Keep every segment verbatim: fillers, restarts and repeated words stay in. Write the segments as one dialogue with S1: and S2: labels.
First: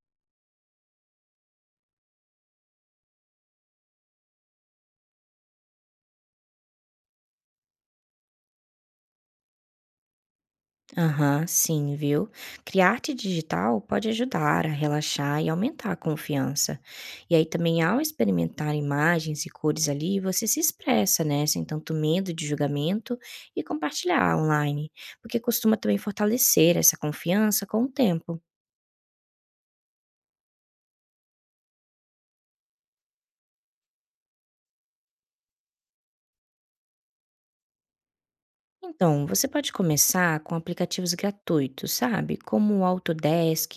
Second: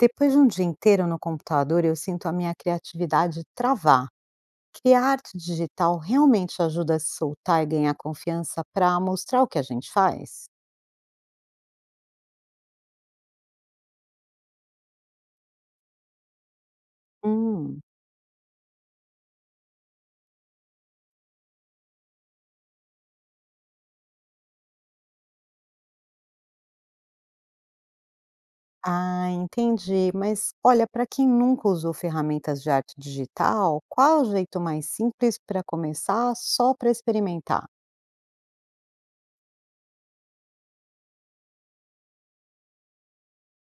S1: Depois de um dia inteiro no computador, eu sinto a minha criatividade travar. Criar arte digital realmente ajuda a se soltar e ganhar confiança para mostrar o que a gente faz?
S2: Aham, sim, viu? Criar arte digital pode ajudar a relaxar e aumentar a confiança. E aí também,
S1: Hum.
S2: ao experimentar imagens e cores ali, você se expressa, né? Sem tanto medo de julgamento e compartilhar online, porque costuma também fortalecer essa confiança com o tempo.
S1: Ah, entendi. Mas olha, para quem nunca usou ferramentas de arte digital, qual é o jeito mais simples para começar só para experimentar?
S2: Então, você pode começar com aplicativos gratuitos, sabe? Como o Autodesk,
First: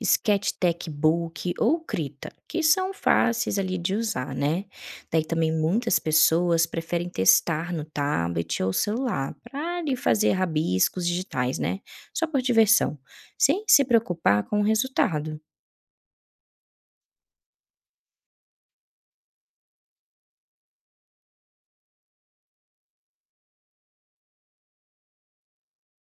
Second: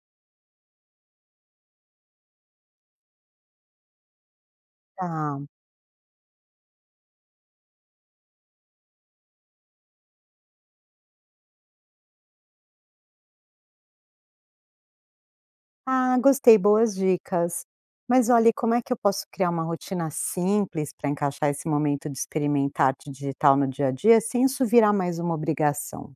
S2: Sketchtech Book ou Krita, que são fáceis ali de usar, né? Daí
S1: Tá.
S2: também muitas pessoas preferem testar no tablet ou celular para ali fazer rabiscos digitais, né? Só por diversão, sem se preocupar com o resultado.
S1: Ah, gostei, boas dicas. Mas olha, e como é que eu posso criar uma rotina simples para encaixar esse momento de experimentar arte digital no dia a dia sem isso virar mais uma obrigação?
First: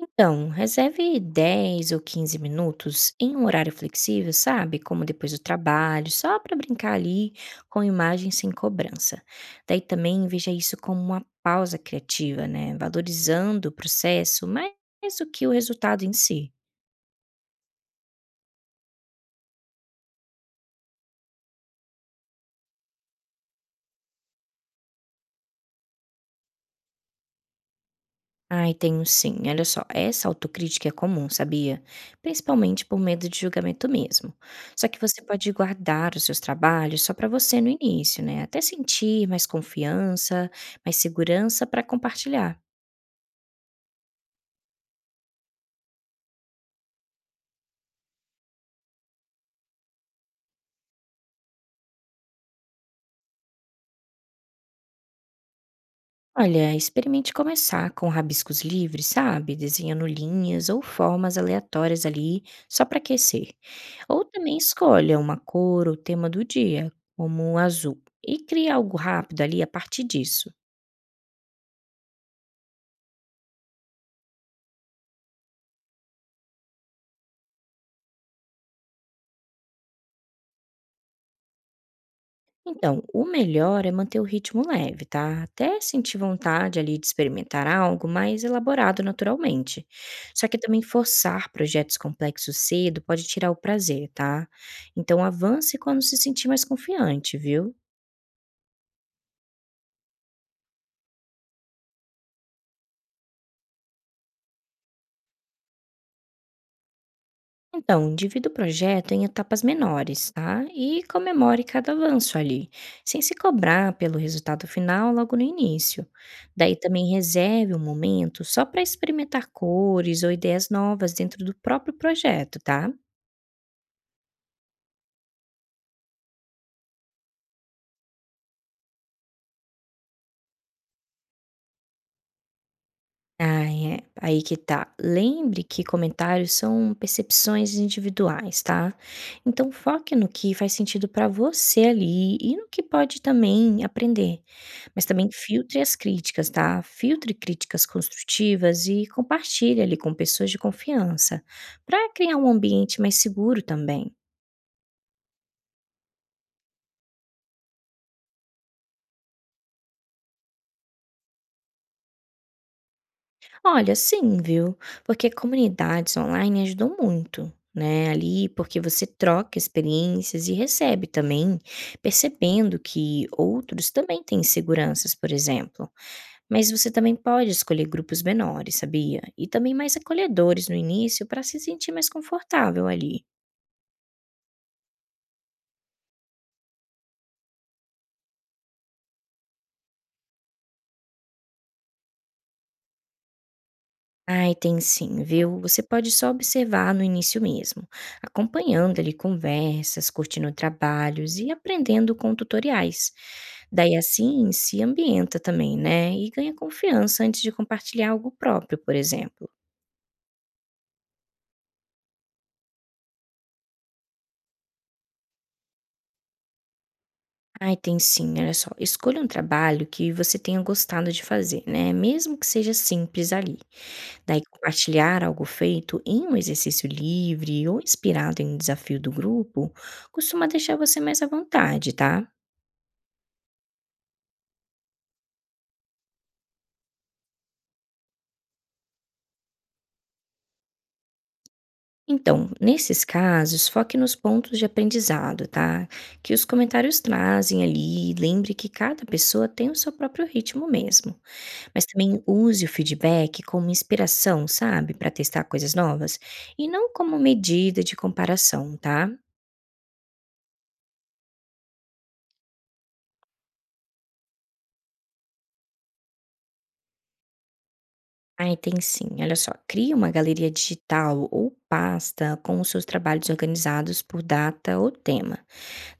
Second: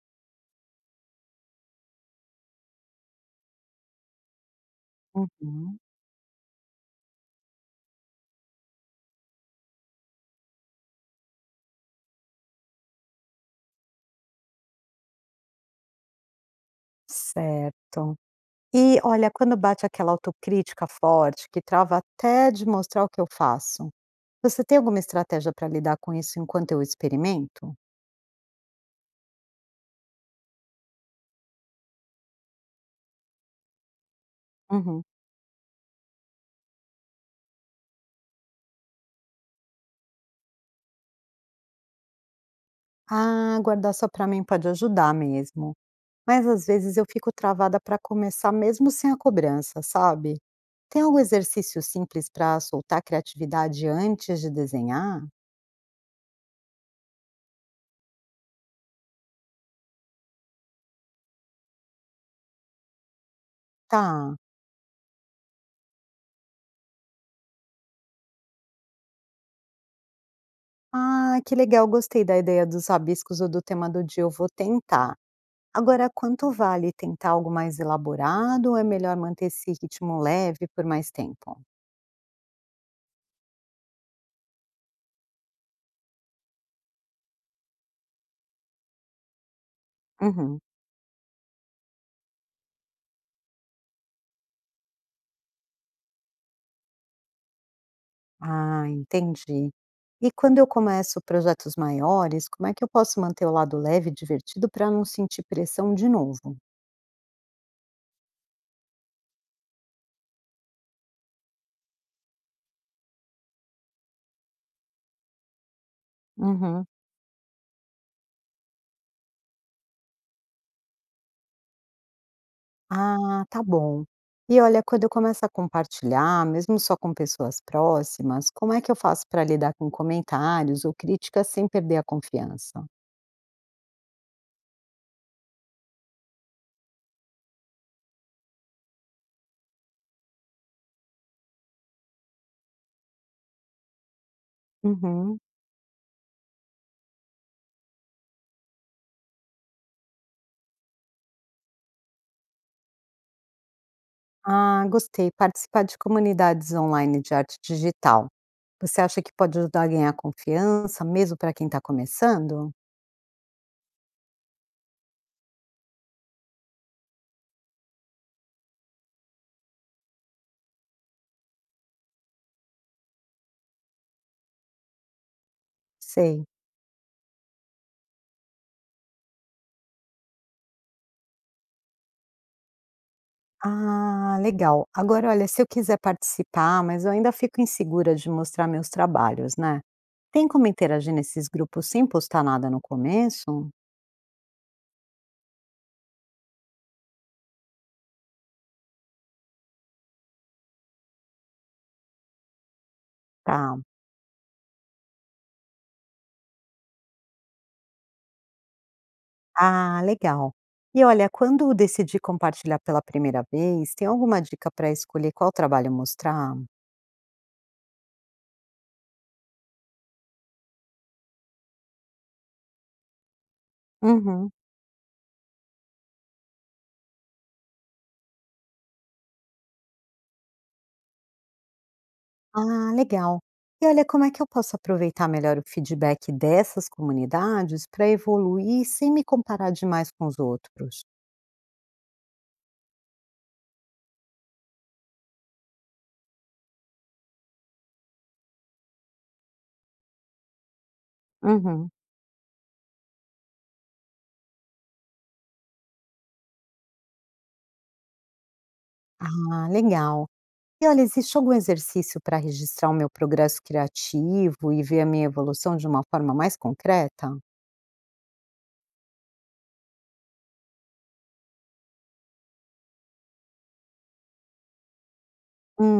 S2: Então, reserve dez ou quinze minutos em um horário flexível, sabe? Como depois do
S1: Uhum.
S2: trabalho, só para brincar ali com imagens sem cobrança. Daí também veja isso como uma pausa criativa, né? Valorizando o processo mais do que o resultado em si.
S1: Certo. E olha, quando bate aquela autocrítica forte que trava até de mostrar o que eu faço, você tem alguma estratégia para lidar com isso enquanto eu experimento?
S2: Ai, tenho sim. Olha só, essa autocrítica é comum, sabia? Principalmente por medo de julgamento mesmo. Só que
S1: Uhum.
S2: você pode guardar os seus trabalhos só para você no início, né? Até sentir mais confiança, mais segurança para compartilhar.
S1: Ah, guardar só para mim pode ajudar mesmo. Mas às vezes eu fico travada para começar mesmo sem a cobrança, sabe? Tem algum exercício simples para soltar a criatividade antes de desenhar?
S2: Olha, experimente começar com rabiscos livres, sabe? Desenhando linhas ou formas aleatórias ali, só para aquecer. Ou
S1: Tá.
S2: também escolha uma cor ou tema do dia, como o azul, e crie algo rápido ali a partir disso.
S1: Ah, que legal, gostei da ideia dos rabiscos ou do tema do dia, eu vou tentar. Agora, quanto vale tentar algo mais elaborado ou é melhor manter esse ritmo leve por mais tempo?
S2: Então, o melhor é manter o ritmo leve, tá? Até sentir vontade ali de experimentar algo mais elaborado naturalmente. Só que
S1: Uhum.
S2: também forçar projetos complexos cedo pode tirar o prazer, tá? Então avance quando se sentir mais confiante, viu?
S1: Ah, entendi. E quando eu começo projetos maiores, como é que eu posso manter o lado leve e divertido para não sentir pressão de novo?
S2: Então, divida o projeto em etapas menores, tá? E comemore cada avanço ali, sem se cobrar pelo resultado final logo no início. Daí
S1: Uhum.
S2: também reserve um momento só para experimentar cores ou ideias novas dentro do próprio projeto, tá?
S1: Ah, tá bom. E olha, quando eu começo a compartilhar, mesmo só com pessoas próximas, como é que eu faço para lidar com comentários ou críticas sem perder a confiança?
S2: Ah, é. Aí que tá. Lembre que comentários são percepções individuais, tá? Então foque no que faz sentido pra você ali e no que pode também aprender. Mas também
S1: Uhum.
S2: filtre as críticas, tá? Filtre críticas construtivas e compartilhe ali com pessoas de confiança, para criar um ambiente mais seguro também.
S1: Ah, gostei. Participar de comunidades online de arte digital. Você acha que pode ajudar a ganhar confiança, mesmo para quem está começando?
S2: Olha, sim, viu? Porque comunidades online ajudam muito, né? Ali, porque você troca experiências e recebe também, percebendo que outros também têm inseguranças, por exemplo.
S1: Sei.
S2: Mas você também pode escolher grupos menores, sabia? E também mais acolhedores no início para se sentir mais confortável ali.
S1: Ah, legal. Agora, olha, se eu quiser participar, mas eu ainda fico insegura de mostrar meus trabalhos, né? Tem como interagir nesses grupos sem postar nada no começo?
S2: Ai, tem sim, viu? Você pode só observar no início mesmo, acompanhando ali conversas, curtindo trabalhos e aprendendo com tutoriais.
S1: Tá.
S2: Daí assim se ambienta também, né, e ganha confiança antes de compartilhar algo próprio, por exemplo.
S1: Ah, legal. E olha, quando decidi compartilhar pela primeira vez, tem alguma dica para escolher qual trabalho mostrar?
S2: Ai, tem sim, olha só, escolha um trabalho que você tenha gostado de fazer, né, mesmo que seja simples ali. Daí
S1: Uhum.
S2: compartilhar algo feito em um exercício livre ou inspirado em um desafio do grupo, costuma deixar você mais à vontade, tá.
S1: Ah, legal. E olha, como é que eu posso aproveitar melhor o feedback dessas comunidades para evoluir sem me comparar demais com os outros?
S2: Então, nesses casos, foque nos pontos de aprendizado, tá, que os comentários trazem ali, lembre que cada pessoa tem o seu próprio ritmo mesmo. Mas
S1: Uhum.
S2: também use o feedback como inspiração, sabe, para testar coisas novas e não como medida de comparação, tá?
S1: Ah, legal. E olha, existe algum exercício para registrar o meu progresso criativo e ver a minha evolução de uma forma mais concreta?
S2: Ai, tem sim. Olha só, crie uma galeria digital ou pasta com os seus trabalhos organizados por data ou tema.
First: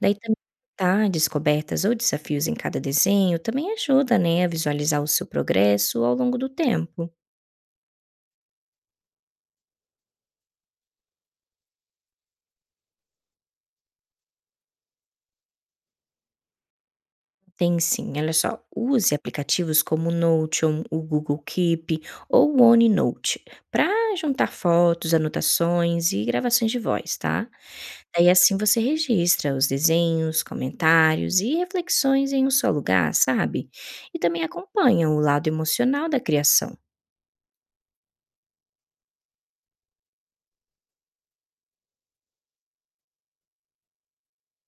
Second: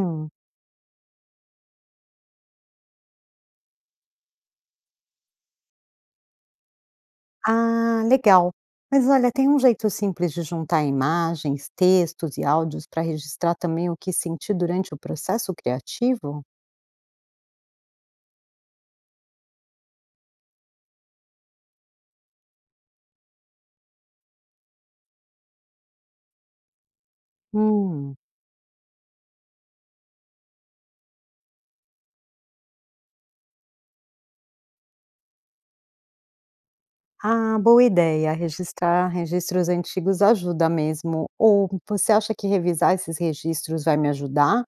S2: Daí também tá descobertas ou desafios em cada desenho também ajuda, né, a visualizar o seu progresso ao longo do tempo.
S1: Ah, legal. Mas olha, tem um jeito simples de juntar imagens, textos e áudios para registrar também o que senti durante o processo criativo?
S2: Tem sim, olha só. Use aplicativos como o Notion, o Google Keep ou o OneNote para juntar fotos, anotações e gravações de voz, tá?
S1: Hum.
S2: Daí assim você registra os desenhos, comentários e reflexões em um só lugar, sabe? E também acompanha o lado emocional da criação.
S1: Ah, boa ideia. Registrar registros antigos ajuda mesmo. Ou você acha que revisar esses registros vai me ajudar?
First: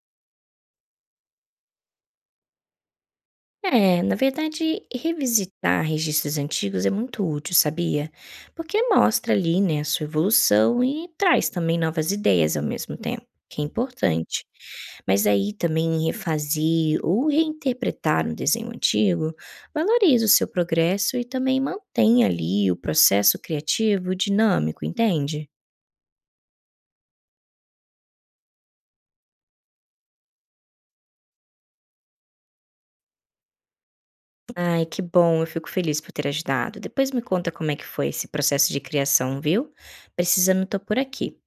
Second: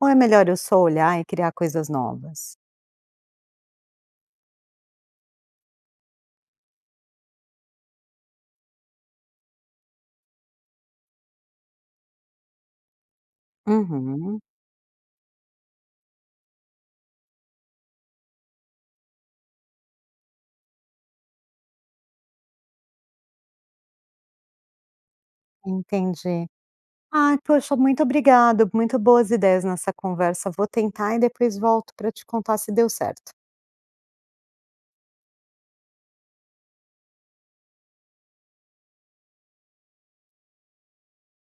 S1: Ou é melhor eu só olhar e criar coisas novas?
S2: É, na verdade, revisitar registros antigos é muito útil, sabia? Porque mostra ali, né, a sua evolução e traz também novas ideias ao mesmo tempo, que é
S1: Uhum,
S2: importante. Mas aí também refazer ou reinterpretar um desenho antigo valoriza o seu progresso e também mantém ali o processo criativo dinâmico, entende?
S1: entendi. Ai, poxa, muito obrigado. Muito boas ideias nessa conversa. Vou tentar e depois volto para te contar se deu certo.
S2: Ai, que bom, eu fico feliz por ter ajudado. Depois me conta como é que foi esse processo de criação, viu? Precisando, tô por aqui.